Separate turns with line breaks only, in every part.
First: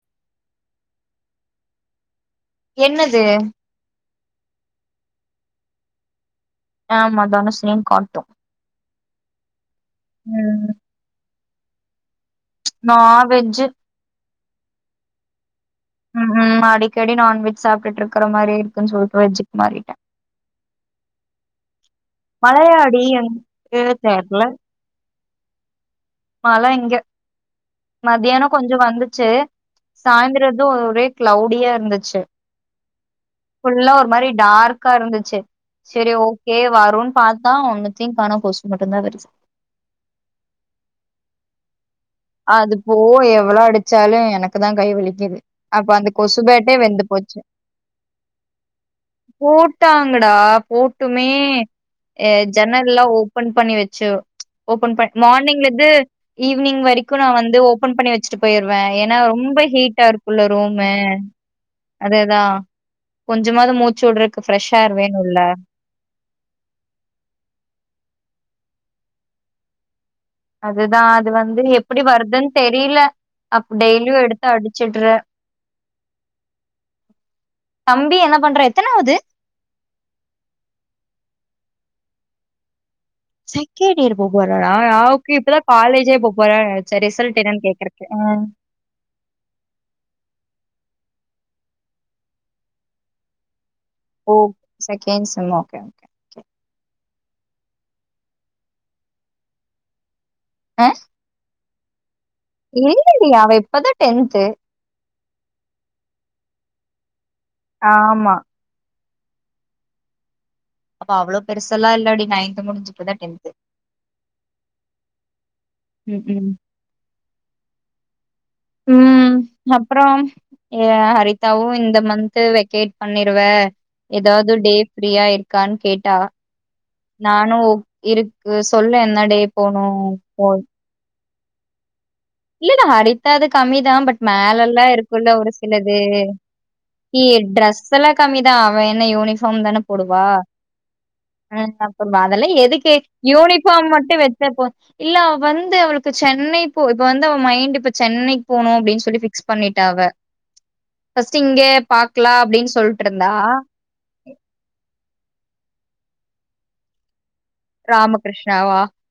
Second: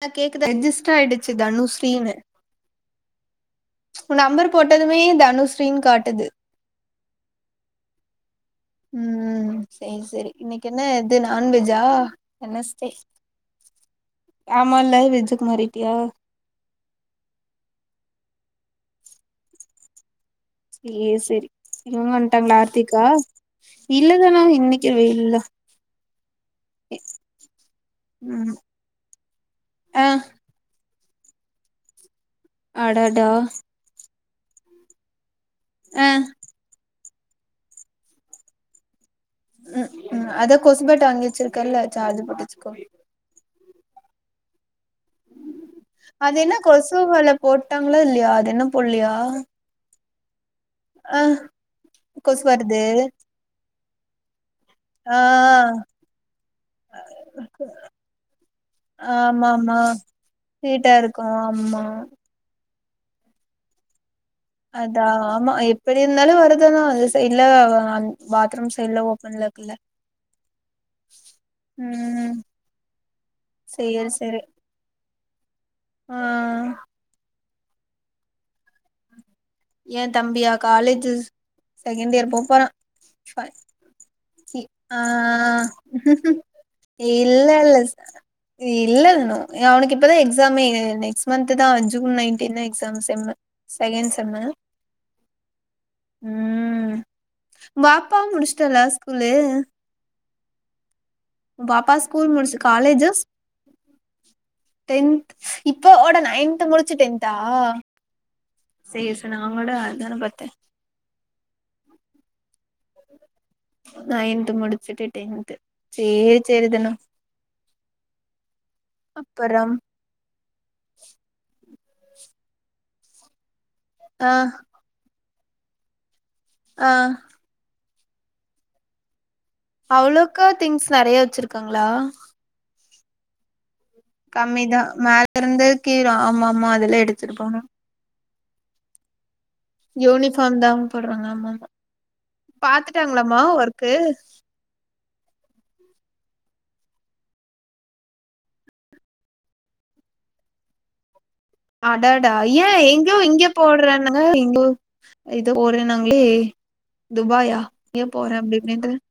ஹா கேக்குதா ரெட்ஜிஸ்டர் ஆயிடுச்சு தனுஸ்ரீனு
என்னது
நம்பர் போட்டதுமே தனுஸ்ரீனு காட்டுது
ஆமா தனுஸ்ரீனு காட்டும்
ம் சேரி சேரி இன்னைக்கு
உம்
என்ன இது நான்வெஜ்ஜா வெனஸ்டே
நா வெஜ்ஜு
ஆமால்ல வெஜ்ஜுக்கு மாறிட்டியா
உம் உம் அடிக்கடி நான்வெஜ் சாப்டுட்டு இருக்கிற மாரி [unintelligible] மாறிட்டா
ஏ சரி இவங்க வந்துட்டாங்களா
மழையாடி
ஆர்த்திகா
எங்
இல்லதானா இன்னைக்குவே இல்ல
மழை இங்க மத்தியானம்
ம்
கொஞ்சம் வந்துச்சு
ஆ
சாய்ந்திரதும் ஒரே கிளௌவுடியா இருந்துச்சு
அடடா
டார்கா இருந்துச்சு
ஆ
சரி ஓகே வருண் பார்த்தா ஒன்னுத்தையும் காண கொசு மட்டும்தான் வருது
உம் உஹம் அது கொசுபேட்டு வங்கிவச்சுருக்கல்ல
அதுபோவ எவ்ளோ எடு ச்சாலும் எனக்கு தான் கைவலிக்குது அப்ப அந்த
அது என்ன
கொசுபேட்டே
கொசு
வெந்து
வல
போச்சு
போட்டாங்களா இல்லையா அது என்ன போட்லையா
போட்டாங்கடா
ஆ
போட்டுமே
கொசு வருது
ஜன்னல்லாம் ஓப்பன் பண்ணி வச்ச ஓபன் பட்
ஆ
மார்னிங்ல இருந்து ஈவினிங் வரைக்கும் க்கு நா வந்து ஓபன் பண்ணி வச்சுட்டு போயிருவே ஏன்னா ரொம்ப
ஆமாமா
ஹீட்டா இருக்கும்ல
ஸ்வீட்டா
ரூமு
இருக்கு ஆமா
அதேதா கொஞ்சமாவது மூச்சு விடுறது
அதான் ஆமா எப்டி இருந்தாலும் வருதுதா அது சைட்ல பாத்ரூம் சைடுல ஓ நல்ல கில்ல
அதுதான் அது வந்து எப்படி
ம்
வருதுன்னு தெரியல அப்ப டெய்லியும் எடுத்து அடிச்சுடுறன்
ஹாங்
தம்பி என்ன பண்றா எத்தனாவுது
ஏன் தம்பியா காலேஜ் செகண் இயர் போ போறான் ஆ
செகண்ட் இயர் போ
இ
போறாரா
ஆ
ஓகே இப்பதா காலேஜே போ போறாரு சரி ரிசல்ட் என்னன்னு
இல்லல்ல
கேக்குறக்கு ஆ
இல்ல அவனுக்கு இப்பதா எக்ஸாமே நெக்ஸ்ட் மந்த்துதா June nineteen exam sem செகேன் sem
second sem okay okay
வாப்பாவும் முடிச்சுட்டலா ஸ்கூல்லு
ஆஹாங்
வாபஸ்
எங்க இங்க அவ இப்பதான் டென்த்து
ஸ் இப்போட நையன்த் முடிச்சு டென்த்
ஆமா
செய்ய சொன்னாங்க அவங்களோட அதானே பாத்தேன்
அப்ப அவ்ளோ பெருசல்லா இல்லடி நைன்த் [unintelligible] முடிஞ்சுட்டுதா டென்த்து
செட்டுட்டேன்த்து
ம்
சேரி சேரி தனு
உம்
அப்பறம்
அப்பறம் ஹரிதாவும் இந்த மந்த் வெக்கேட் பண்ணிருவ
ஆ
ஏதாது டேப்ஃப்ரீயா இரு க்கான்னு கேட்டா
ஆ
நானும் இருக்கு சொல்லு என்னட
அவ்ளவுக்கா திங்ஸ் நெறைய வச்சிருக் க்காங்ளா
[unintelligible] அடித்தது கம்மி [unintelligible] பட் மேல
கம்மிதா
எல்லாம்
மேல
இருக்குல்ல ஒரு
இருந்து
சிலது
கீழ ஆமா ஆமா அதெல்லா எடுத்துருப்பாங்க
[unintelligible] ரெஸ் எல்லாம் கம்மி தான் அவ [unintelligible] [unintelligible] தான போடுவா
யூனிஃபார்ம் தா போடுறாங்க ஆமா ஆமா
[unintelligible] அதெல்லாம் எதுக்கு
பாத்துட்டாங்களாமா
யூனிஃபார்ம்
ஒர்க்கு
மட்டும் வச்சா போதும் இல்ல வந்து அவளுக்கு செ நீ போ இப்ப வந்து அவ மைண்ட் இப்ப சென்னைக்கு போணும் அப்படின்னு சொல்லி ஃபிக்ஸ் பண்ணிட்டா அவ ஃபர்ஸ்ட் இங்க
அடாடா
பாக்கலாம் அப்படின்னு
ஏன்
சொல்ட்டு
எங்கோ
இருந்தா.
இங்க போடுறானுங்க [unintelligible] நாங்ளே துபாயா ஏ போறே அப்டி
ராமகிருஷ்ணாவா?
[unintelligible]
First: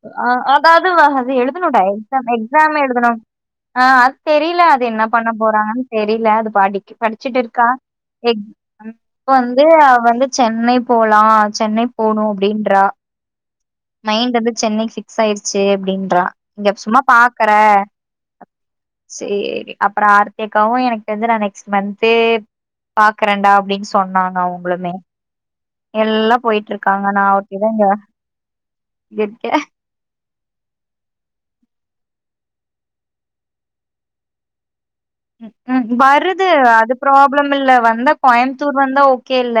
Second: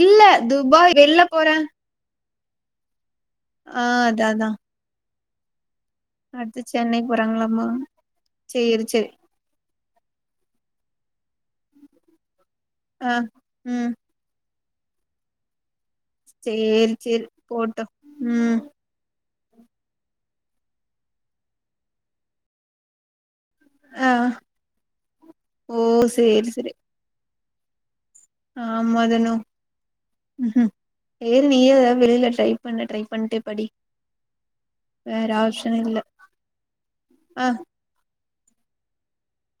இல்ல துபாய் வெளில போறே
[unintelligible] எக்ஸாமல்லா எழுதணு
ஆ
ஆஹ் அது
அதா அதா
தெரியல அது என்ன பண்ண போறாங்கன் தெரியல அது
அடுத்து
படி
சென்னை
படிச்சுட்டு
போறாங்களாமா
இருக்கா எக்
சேரி சேரி
இப்ப வந்து வந்து சென்னை போலா சென்னை போனு அப்டின்
ஆஹ்
மைண்ட் அது சென்னைக்கு பிக்ஸ் ஆயிடுச்சு அப்படின்னு
சேரி சேரி போட்டோ உம்
சேரி அப்புறம் ஆர்த்தகாவும் எனக்கு வந்து நான் நெக்ஸ்ட் மந்த்து பா க்கரண்டா அப்டின்னு
ஆ
சொன்னாங்க அவுங்களுமே
ஓ
எல்லாம் போயிட்டு இருக்காங்க நான் இவங்க
ஆமாதுனும் உம்ம் ஏ நீயாவ வெளில ட்ரை பண்ண ட்ரை பண்ணிட்டே படி வேற ஆப்ஷன் இல்ல
ம்க்கும் வருது அது
ஆ
ப்ராப்ளம் இல்ல வந்தா கோயம்பத்தூர் வந்தா ஓகே இல்ல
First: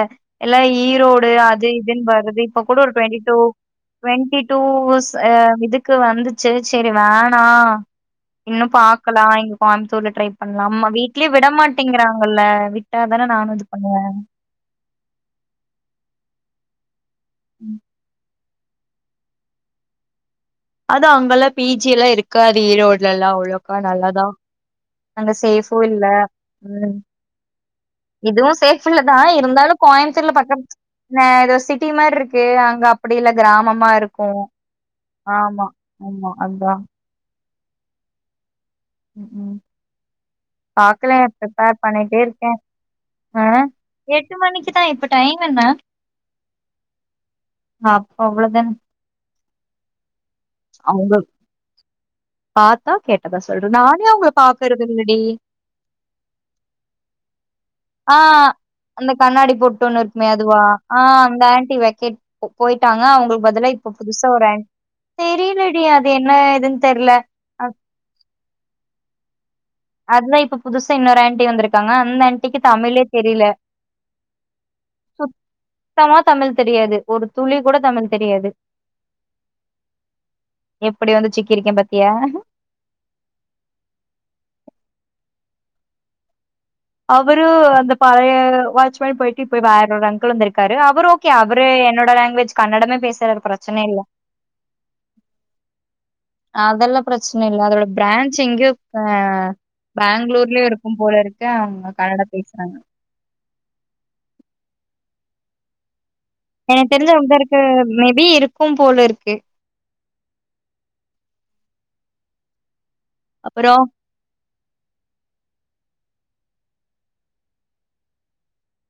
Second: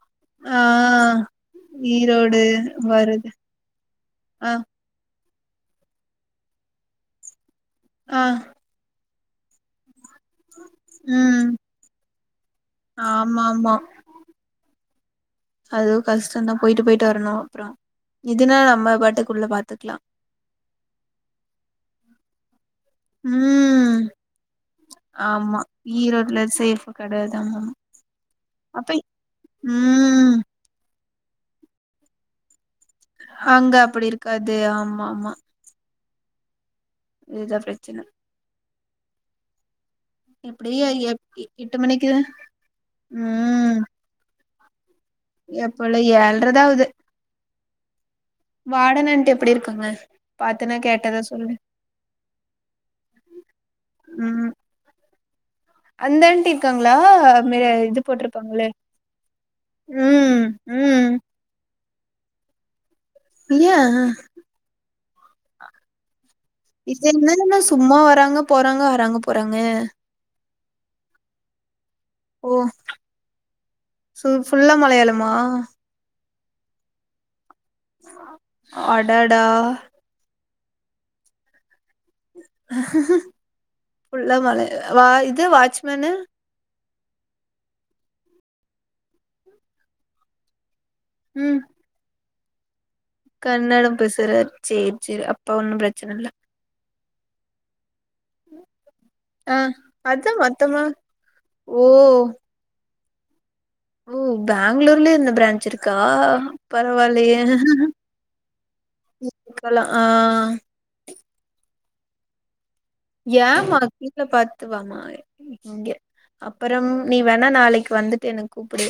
ஆ
எல்லாம் ஈரோடு அது இதுன்னு வறது
ஈரோடு
இப்ப கூட ஒரு டுவெண்டி
வருது
டூ
ஆ
டவெண்டிடூ ஹ இதுக்கு வந்துச்சு சரி வேணாம்
ஆ
இன்னும் பாக் க்கலா இங்க கோயமுத்தூர்ல ட்ரை பண்ணலாம் அம்மா வீட்லயே விட
ம்
மாட்டேங்கிறாங்கல்ல விட்டாதான
ஆமா
நானும் இது
ஆமா
பண்ணுவேன்
அதுவு கஷ்டம்தா போயிட்டு போயிட் ர்ணும் அப்புறம் இதுனா நம்ம பாட்டுக்குள்ள பாத்துக்கலாம்
அது அவங்க எல்லாம் பிஜி எல்லாம் இருக்கா ஈரோட்ல எல்லாம் அவ்ளோக்கா
ம்
நல்லாதான் அங்க
ஆமா
சேஃபும் இல்ல
ஈரோட்ல சேஃப்
உம்
கெடையாது ஆமாமா
இதுவும் சேஃப்
அப்ப
இல்லதா இருந்தாலு
ம்
கோயம்பத்தூர்ல பக்கம் நா ஏதோ சிட்டி மாரி இருக்கு அங் அங்க அப்டி இல்ல
அங்க
கிராமமா
அப்டி
இருக்கும்
இருக்காது ஆமா
ஆமா ஆமா அதான்
எதா பிரச்சனை
உம் உம்
எப்டியு எப்
பாக்கலன்
எட்டு
ப்ரிப்பேர்
மணிக்கு
பண்ணிட்டே இருக்கேன் ஆஹ் எட்டு மணிக்கு [unintelligible]
எப்பலாம் ஏல்றதா ஆவ்து
அப்ப
வாட நன்ட்டு எப்டி இருக்காங்க பாத்தனா
அவங்க
கேட்டதா சொல்லு
பார்த்தா கேட்டதான் சொல்ற நானே அவங்கள
ம்
பாக்கறது இல்லடி
அந்த ஆண்டி இருக்காங்களா மே இது
ஆஹ்
போட்ருப்பாங்களே
அந்த கண்ணாடி போட்டு ஒண்ணு இருக்குமே
ம்
அதுவா
ம்
ஆஹ் அந்த ஆன்ண்டி [unintelligible] ட்டாங்க அவங்களுக்கு பதில
ஏ
இப்ப புதுசா ஒரு ஹேன்ட் தெரியலடி அதென்
இது என்னன்னன்னா சும்மா வராங்க போறாங்க வராங்க போறாங்க
அதுதான் இப்ப புதுசா இன்னொரு ஆண்டி வந்ருக் த்தாங்க அந்த
ஓ
ஆண்டிக்கு தமிழே தெரியல
சு ஃபுல்லா மலையாளமா
சுத்தமா தமிழ் தெரியாது ஒரு துளி கூட தமிழ் தெரியாது
அடடா
எப்பிடி வந்து சிக்கிருக்கேன் பாத்
புல்ல மலை வா இது வாட்ச்மேனு
அவரு அந்த பழைய வாட்ச்மேன் போயிட்டு இப்பய் வேற ஒரு அங்கள் வந்திருக்காரு அவர் ஓகே அவ
ம்
என்னோட லாங்குவேஜ் கன்னடமே பேசுறாரு பிரச்சன
கன்னடம்
இல்ல
பேசறார் சேரி சேரி அப்ப ஒன்னும் பிரச்சன இல்ல
அதெல்லாம் பிரச்சனை இல்ல [unintelligible] பிரான்ச் எங்கயோ ஆ
ஆ அதா
பேங்ளூர்லயே
மொத்தமா
இருக்கும் போல இருக்க
ஓ
அவங்க கன்னடா பேசுறாங்க
ஓ பெங்களூர்லயே இந்த பிரெஞ்ச் இருக்கா ஆஹ்
எனக்கு தெரிஞ்சு
பரவால்லயே
அப்டிதா இருக்கு மேபி இருக்கும் போல இருக்கு
[unintelligible] ஆ
அப்புறோ
ஏமா கீல பாத்துவாமா இங்க அப்புறம் நீ வேணா நாளைக்கு வந்துட்டு எனக்கு கூப்பிடு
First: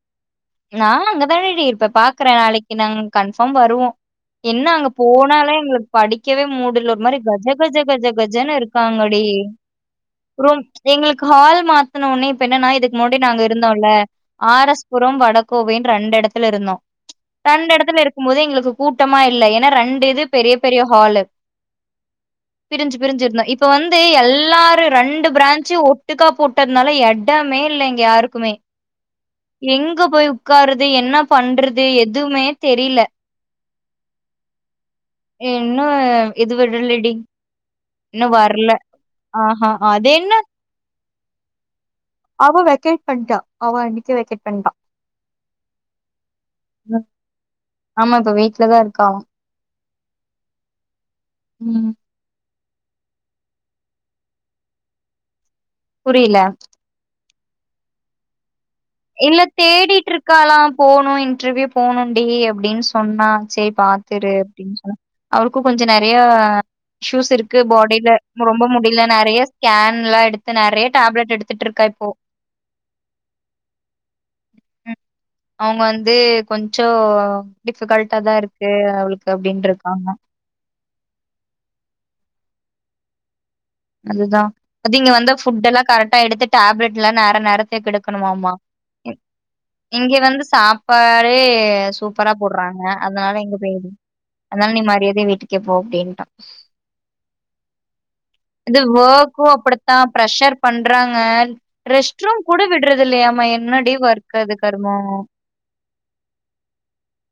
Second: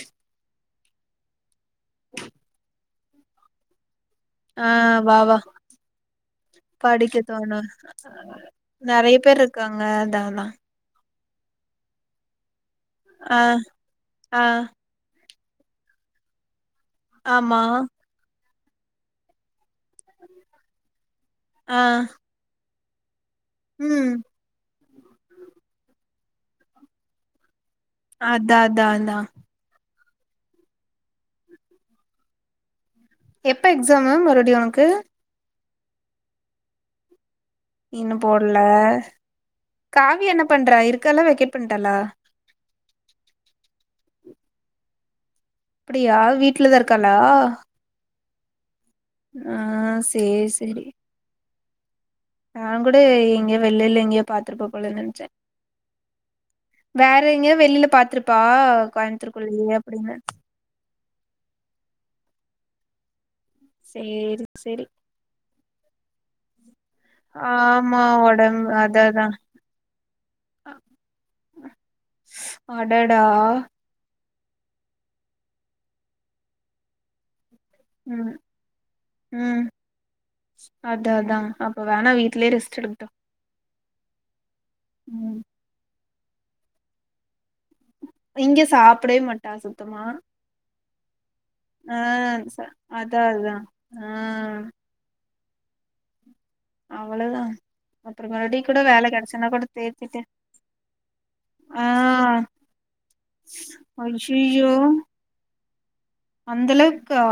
நான் அங்கதானடி இருப்பேன் பாக்குறேன் நாளைக்கு நான் கன்ஃபார்ம் வருவோ என்ன
ஆ
அங்க
வா வா
போனாலே எங்களுக்கு படிக்கவே மூடு இல்ல ஒரு
படிக்க
மாதிரி கஜ
தோணு
கஜ கஜ கஜன்னு
நெறைய
இருக்காங்கடி
பேர் இருக்காங்க அதா அதா
ரொ எங்களுக்கு ஹால் மாத்தன உடனே இப்ப என்னன்னா இதுக் முன்னாடி நாங்க
ஆ
இருந்தோல்ல
ஆ
ஆர் எஸ் புரம் வட கோவின்னு ரண்ட டெடத்துல இருந்தோ
ஆமா
கன்னடத்துல இருக்கும் போது எங்களுக்கு கூட்டமா இல்ல ஏன்னா ரெண்டு இது பெரிய பெரிய ஹாலு
ஆஹ்
பிரிஞ்சு பிரிஞ்சு இருந்தே இப்ப வந்து எல்லாரு ரெண்டு பிராஞ்சு ஒட்டுக்கா போட்டதுனால எடமே இல்ல இல்லங்க யாருக்குமே
அதா அதா அதா
எங்க போய் உக் உக்கார்றது என்ன பண்றது எதுவுமே தெரியல
எப்ப எக்ஸாமு மறுபடியு உனக்கு
இன்னும் இது விடலடி
இன்னு போட்ல
ஆஹா அது
காவியா என்ன பண்றா இருக் க்காளா வெக்கேட் பண்ட்டாளா
அவ வெக்கேட் பண்ட்டா அவ அன்னைக்கே வெக்கேட் பண்ட்டா
அப்டியா வீட்லதா இருக்காலா
ப்ப வீட்ல தான் இருக்
ஆஹ் சேரி சேரி
உம்
நான் கூட எங்கயோ வெள்ளில எங்கேயோ பாத்துட்டு போலருப்பனு நினைச்சேன்
புரியல
ற எங்கயாவது வெளியில பாத்துருப்பா
இல்ல
கோயம்புத்தூர்க்குள்ளயே
தேடிட்டு
அப்டின்னு
இருக்காலாம் போன் [unintelligible] இன்டர்வியூ போகணுன்டி அப்டின்னு சொன்னா சேரி பாத்து இரு
சேரி
அப்டின்னு
சேரி
சொன்னா அவருக்கும் கொஞ்சோ நெறையா இஸ்யூஸ் இருக்கு
ஆமா
பாடில ரொம்ப ரொம்ப
ஒடம்பு அதா
முடியல
அதா
நெறைய ஸ்கேன்லா எடுத்து நெறைய டேப்லெட் எடுத்துட்டு இருக்கா இப்போ
அடடா
ம் அவங்க வந்து கொஞ்சோ
உம்
டிஃபிகல்ட்டாதா இருக்கு அவளுக்கு
உம்
அப்டின்ருக்காங்க
அதான் அதான் அப்ப வேணா வீட்லயே ரெஸ்ட் எடுங் ட்டோ
அதுதா அது இங்க வந்து ஃபுட் எல்லாம் கரெக்ட் ட்டா எடுத்து டேப்லெட்லா நேர நேரத்துக்கு எடு க்கனுமாமா
இங்க சாப்டவே மாட்டா சுத்தமா
இங்க வந்து சாப்பாடே
ஆ
சூப்பரா
ச
போட்றாங்க
அதா
அதனால
அதா
எங்க [unintelligible]
ஆ
அதனால நீ மரியாதயா வீட்டுக் ஓகே போ அப்டின்ட்டா
அவ்ளதா பாத்
இது ஒர்க்கும் அப்டித்தான் ப்ரஷர் பண்றாங்க
ஆ
ரெஸ்ட் ரூம் கூட விடுறது இல்லையாமா என்னடி ஒர்க் அது
அய்யய்யோ
கர்மோ
அந்த அளவுக்கு க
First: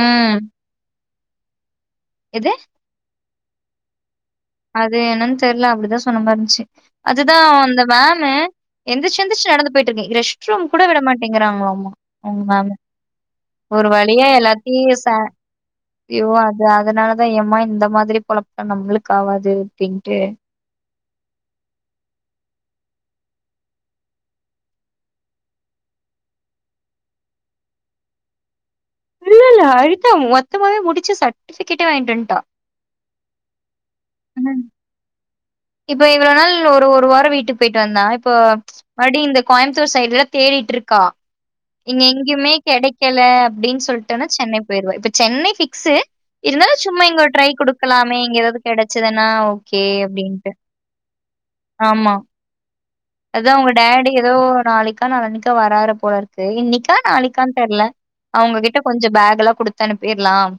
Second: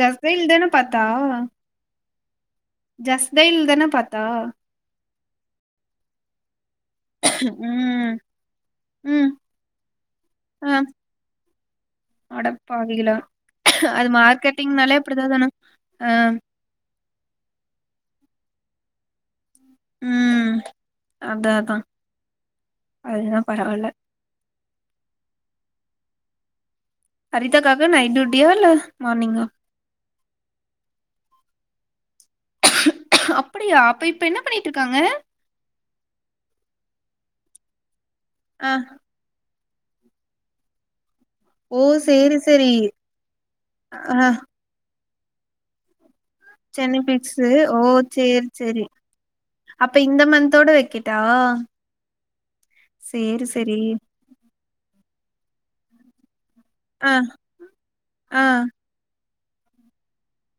ஜஸ்
ம்
டயல் தான பாத்து தா
எது
ஜஸ் டயல் தான பாத்தா
அது என்னன்னு தெரில அப்டிதான் சொன்ன மாரி இருந்துச்சு அதுதான் அந்த
ம்
மேம் எந்திரிச்சு
ம்
எந்திச்சு நடந்து போயிட்டு இருக்கு ரெஸ்ட் ரூம்
ஆ
கூட விட மாட்டேங்கிறாங்களோ அவங்க மேம்மு
அடப்பாவிகளா
ஒரு
அது
வழியா எல்லாத்தையும்
மார்க்கெட்டிங்னாலே
ச
அப்டிதா தான ஆ
ஐயோ அது அதனாலதான் [unintelligible] யம்மா இந்த மாதிரி பொழப்புத்தனோ நம்மளுக்கு க்காவது டிண்ட்டு
அதான் அதான் அதுதான் பரவல அரிதாக்காக நைட்டுட்டியா யில்ல
இல்ல இல்ல அழுத்தா மொத்தமாவே முடிச்சு சட்ட [unintelligible] வாங்கிட்டு வன்ட்டா
அப்டியா அப்ப இப்ப என்ன பண்ணிட்டு இருக்காங்க
இப்ப இவ்வளவு நாள் ஒரு ஒரு வாரம் வீட்டுக்கு போயிட்டு வந்தான் இப்ப
ஆ
மறுபடி இந்த கோயம்பத்தூர் சைடுல தேடிட்டு இருக்கா
ஓ
இங்க
சேரி
எங்கேயுமே
சேரி
கிடைக்கல அப்படின்னு
ஆ
சொல்டன்னா சென்னை போயிடுவா இப்ப சென்னை பிக்சு இருந்தாலு
சென்னை
சும்மா இங்க ட்ரை
பிக்ஸு ஓ
குடுக்கலாமே இங்க
சேரி
ஏதாவது
சேரி
கெடச்சதுன்னா ஓகே அப்டின்ட்டு
டா
அதோ உங்க டாடி ஏதோ நாளைக்கா நாளான்னிக்கா வர்ராறு போல இருக் கு இன்னிக்கா
ஆ
நாளைக்கா தெர்ல
ஆ
அவங்ககிட்ட கொஞ்சம் பேக் எல்லாம் குடுத்து அனுப்பிர்ல்லாம்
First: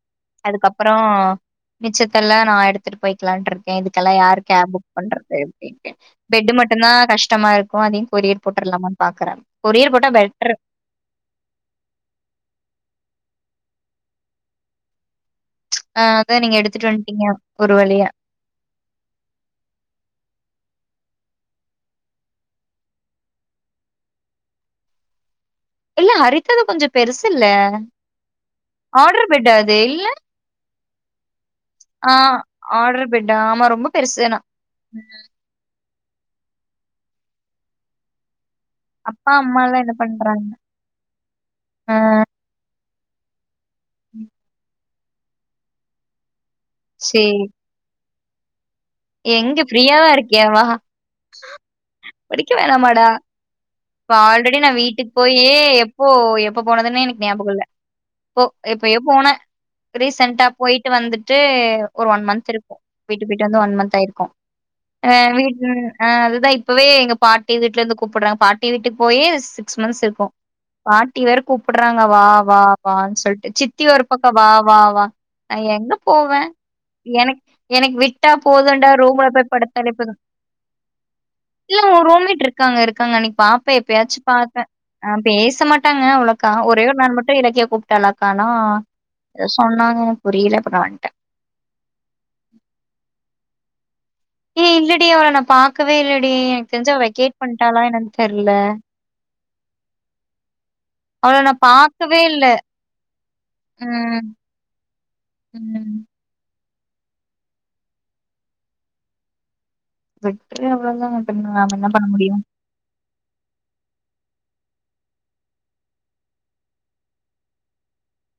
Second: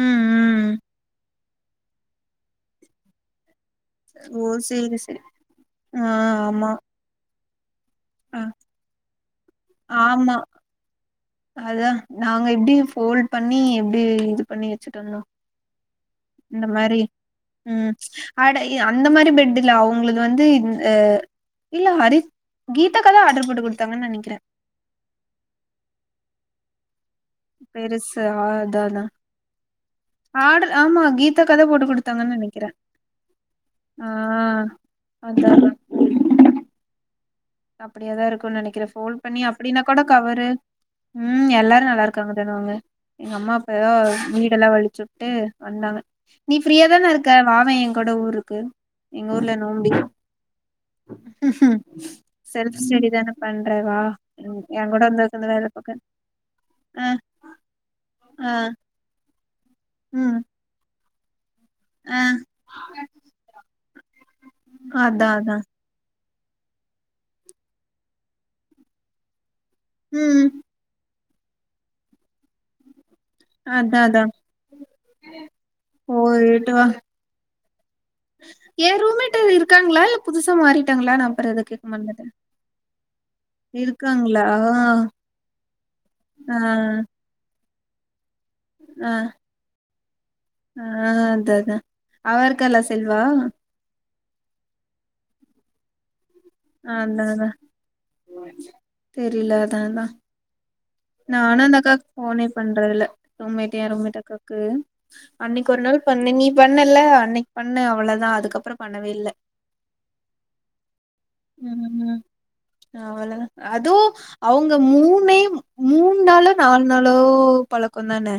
ம் ம்
அதுக்கப்றோ மிச்சத்தல்லா நா எடுத்துட்டு போய்க்கலான்றுக் இதுக்கல்லாம் யாரு
ஓ
கேப் புக்
சேரி சேரி
பண்றது அப்டின்ட்டு
ஆ
பெட்டு்
ஆமா
மட் கஷ்டமா இருக்கு ஓ அதையும்
ஆ
கொரியர் போட்டரலாமான்னு பாக்குறன் கொரியர் போட்ட
ஆமா
பெட்ரு
அதா நாங்க எப்டி ஃபோல்ட் பண்ணி எப்டி இது பண்ணி வச்சுட்டு வந்தோம்
ஆ அதா நீங்க
இந்த
எடுத்துட்டு
மாரி
வந்ட்டீங்க ஒரு
உம்
வழியா
அட அந்த மாரி பெட்டுல்ல அவுங்களது வந்து அஹ் இல்ல ஹரி கீதாக்காதான் ஆர்ட போட்டு கொடுத்தாங்கன்னு நெனைக்கிறேன்
இல்ல ஹரிக்குதா கொஞ்ச பெருசுல்ல
பெருசு
ஆர்டர் பெட்டா அது இல்
ஆட்ரு ஆமா கீதாக்காதா போட்டு
ஆ
குடுத்தாங்கன்னு நெனைக்கிறே
ஆர்டர் பெட்டா ஆமா ரொம்ப பெருசுனா
ஆஹ் அதா அதா அப்டியா தான் இருக்கும் நெனைக் ஃப்போல்
அப்பா
பண்ணி
அம்மால்லா
அப்டின்னா
என்ன
கூட கவரு
பண்றாங்க
உம் எல்லாரும்
ஆ
நல்லா இருக்காங்க தனம் அங்க எங்க அம்மா ஆ வீடெல்லா வழிச்சு வுட்டே உம் வந்தாங்க நீ ஃப்ரீயா தான இருக்க
சேரி
வாவேன் கட ஊருக்கு எங்க ஊர்ல நோம்பி
ஃப்ரீயாவா இருக்கியா? வா! படிக்க
செல்ஃப்
வேணாமாடா
ஸ்டடி தான பண்ற வா
இப்ப ஆல்ரெடி
ம்
நான்
என் கூட
வீட்டுக்கு
வந்து உக்காந்து
போயே
வேல பாக்க
எப்போ எப்போ போனதுன்னு
ஆ
எனக்கு ஞாபகம் இல்ல எப்ப
ஆ
எப்பயோ போனே
ம்
ரீசண்டா போயிட்டு வந்துட்டு ஒரு
ஆ
ஒன் மந்த் இருக்கும் வீட்டு போய்ட்டு வந்து ஒன் மந்த் க்கு
அதா
ஆஹ்
அதா
வீட்ல அ அஹ் அதுதான் இப்பவே எங்க பாட்டி வீட்டுல இருந்து கூப்பிடுறன் பாட்டி வீட்டுக்கு போயி சிக்ஸ் மந்த்ஸ் இருக்கு
ம்
[unintelligible] நீ வேர கூப்புட்றாங்க வா வா வான்னு சொல்ட்டு சித்தி
அதா
ஒரு
அதா
பக்கம் வா வா வா நா எங்க போவே
போயிட்டு வா
எனக் எனக்கு விட்டா போதுன்
ஏ
ரூம்ல
ரூம்மேட்
போயி படுத்தாலே
இருக்காங்களா
போது
இல்ல புதுசா மாறிட்டாங்களா நா அப்புற எது கேக்க
[unintelligible] ரூம்
மறந்துட்டே
மேட் இருக்காங்க இருக்காங்க அன்னைக்கி பாப்பே எப்பயாச்சு
இருக்காங்களா
பாப்பே ஆ பேச மாட்டாங்க அவ்ளோக்கா
ஆ ஆ
ஒரே ஒரு நாள் மட்டு [unintelligible] விஜயா கூப்ட்டாளா க்கு ஆனா இத சொன்னாங்க புரியல அப்புறம் நான் வந்ட்டேன்.
அஹ் அதா அதா. அவ இருக்காலா செல்வா
ஏ இல்லடி அவள நா பாக்கவே இல்ல [unintelligible] எனக்கு தெரிஞ்சு அவ
அதா
வெகேட் பண்ட்டாலா என்னன்னு தெர்ல
இல்லதான்னா
அவள நான்
நானும் அந்த அக்காக்கு
பாக்கவே இல்ல.
போனே பண்றது இல்ல [unintelligible]
ம்,
அக்காவுக்கு அன்னைக்கு ஒரு
ம்.
நாள் பண்ண நீ பண்ணல்ல அன்னைக்கி பண்ணே அவ்ளதா அதுக்கப்புறோ பண்ணவே இல்ல
[unintelligible] குழந்தைங்க பண்றாங்க நாம என்ன பண்ண முடியு
அவ்ளதா அதும் அவங்க மூணே மூண் நாளோ நாலு நாளோ பழக்கம்தான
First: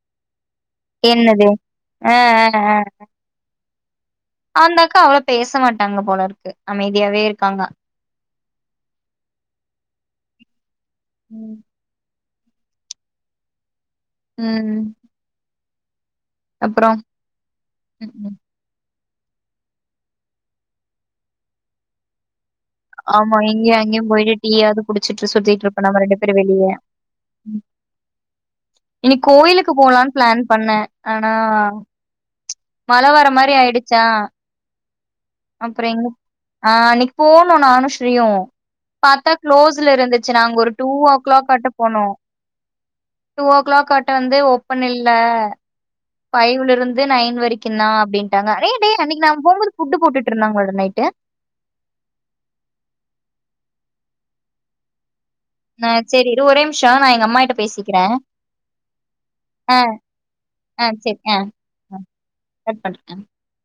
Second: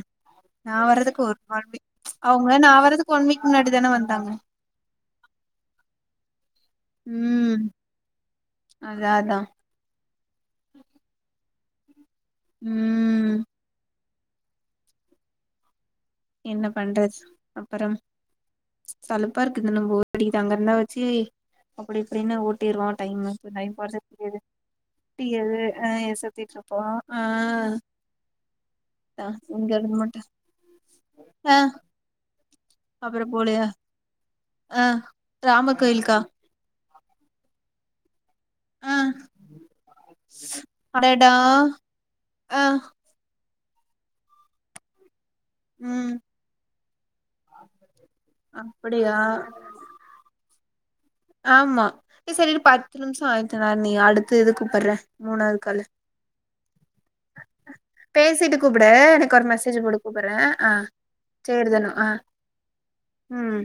நா வர்றதுக்கு ஒரு
என்னது?
[unintelligible] அவங்க நான் வறதுக்கு ஒன் வீக் முன்னாடி [unintelligible] வந்து
அந்தக்கா அவ்ளோ பேச மாட்டாங்க போல இருக்கு அமைதியாவே
ம்
இருக்காங்க
அதா அதா ஓகே
உம்
உம்
உம்
என்ன பண்றது அப்புறம்
ம்,
சலுப்பா இருக்குது [unintelligible] வச்சு அப்டி இப்டின்னு ஓ
ஆமா இங்கயு அங்கயு போயிட்டு டீயாவது குடிச்சிட்டு
டீயது
சுத்திட்டு இருப்போ
ஆ
நம்ம ரெண்டு பேரும் வெளியே
சுத்திட்ருப்போ ஆ ஆ அதா
இன்னிக்கு
இங்க
கோயிலுக்கு
இருந்து
போலாம்னு
மட்டு
பிளான் பண்ணே ஆ ஆ ஆ மழ
அப்றோ
வர மாரி
போலயா
ஆயிடுச்சா
ஆ ராமர்
அப்புற எங்க
கோயிலுக்கா
ஆஸ் இன்னைக் போனோ நானும் ஸ்ரீயும்
ஆ
பத்தா க்ளோஸ்ல இருந்துச்சு நாங்க ஒரு டூ ஓ
அடடா
கிளாக்காட்ட போனோ
ஆ
டூ ஓ கிளாக் கட்ட வந்து ஓப்பன் இல்ல
ம்
ஃபைவ்லிருந்து இது நைன் வரைக்கு நா அப்டிண்ட்டாங்க டேய் டேய்
அப்படியா
அன்னைக்கி நாங்க போம்போது ஃபுட்டு போட்டுட் நாங்களோ நைட்டு
ஆமா ஏ செரி இரு பத்து நிமிஷோ ஆயிடுச்சுடா நீ அடுத்து இது கூப்பிடற மூணாவது காலு
அ சரி இரு ஒரே நிமிஷம் நான் எங்க அம்மாகிட்ட பேசிக்கிறேன்.
பேசிட்டு கூப்புடு எனக்கு ஒரு
ஆ,
மெசேஜ் போடு கூப்பட்றே
ஆ
ஆஹ்
சரி. ஆ,
சேரிதான
ஆ
ஆஹ்
கட் பண்றேன்.
உம்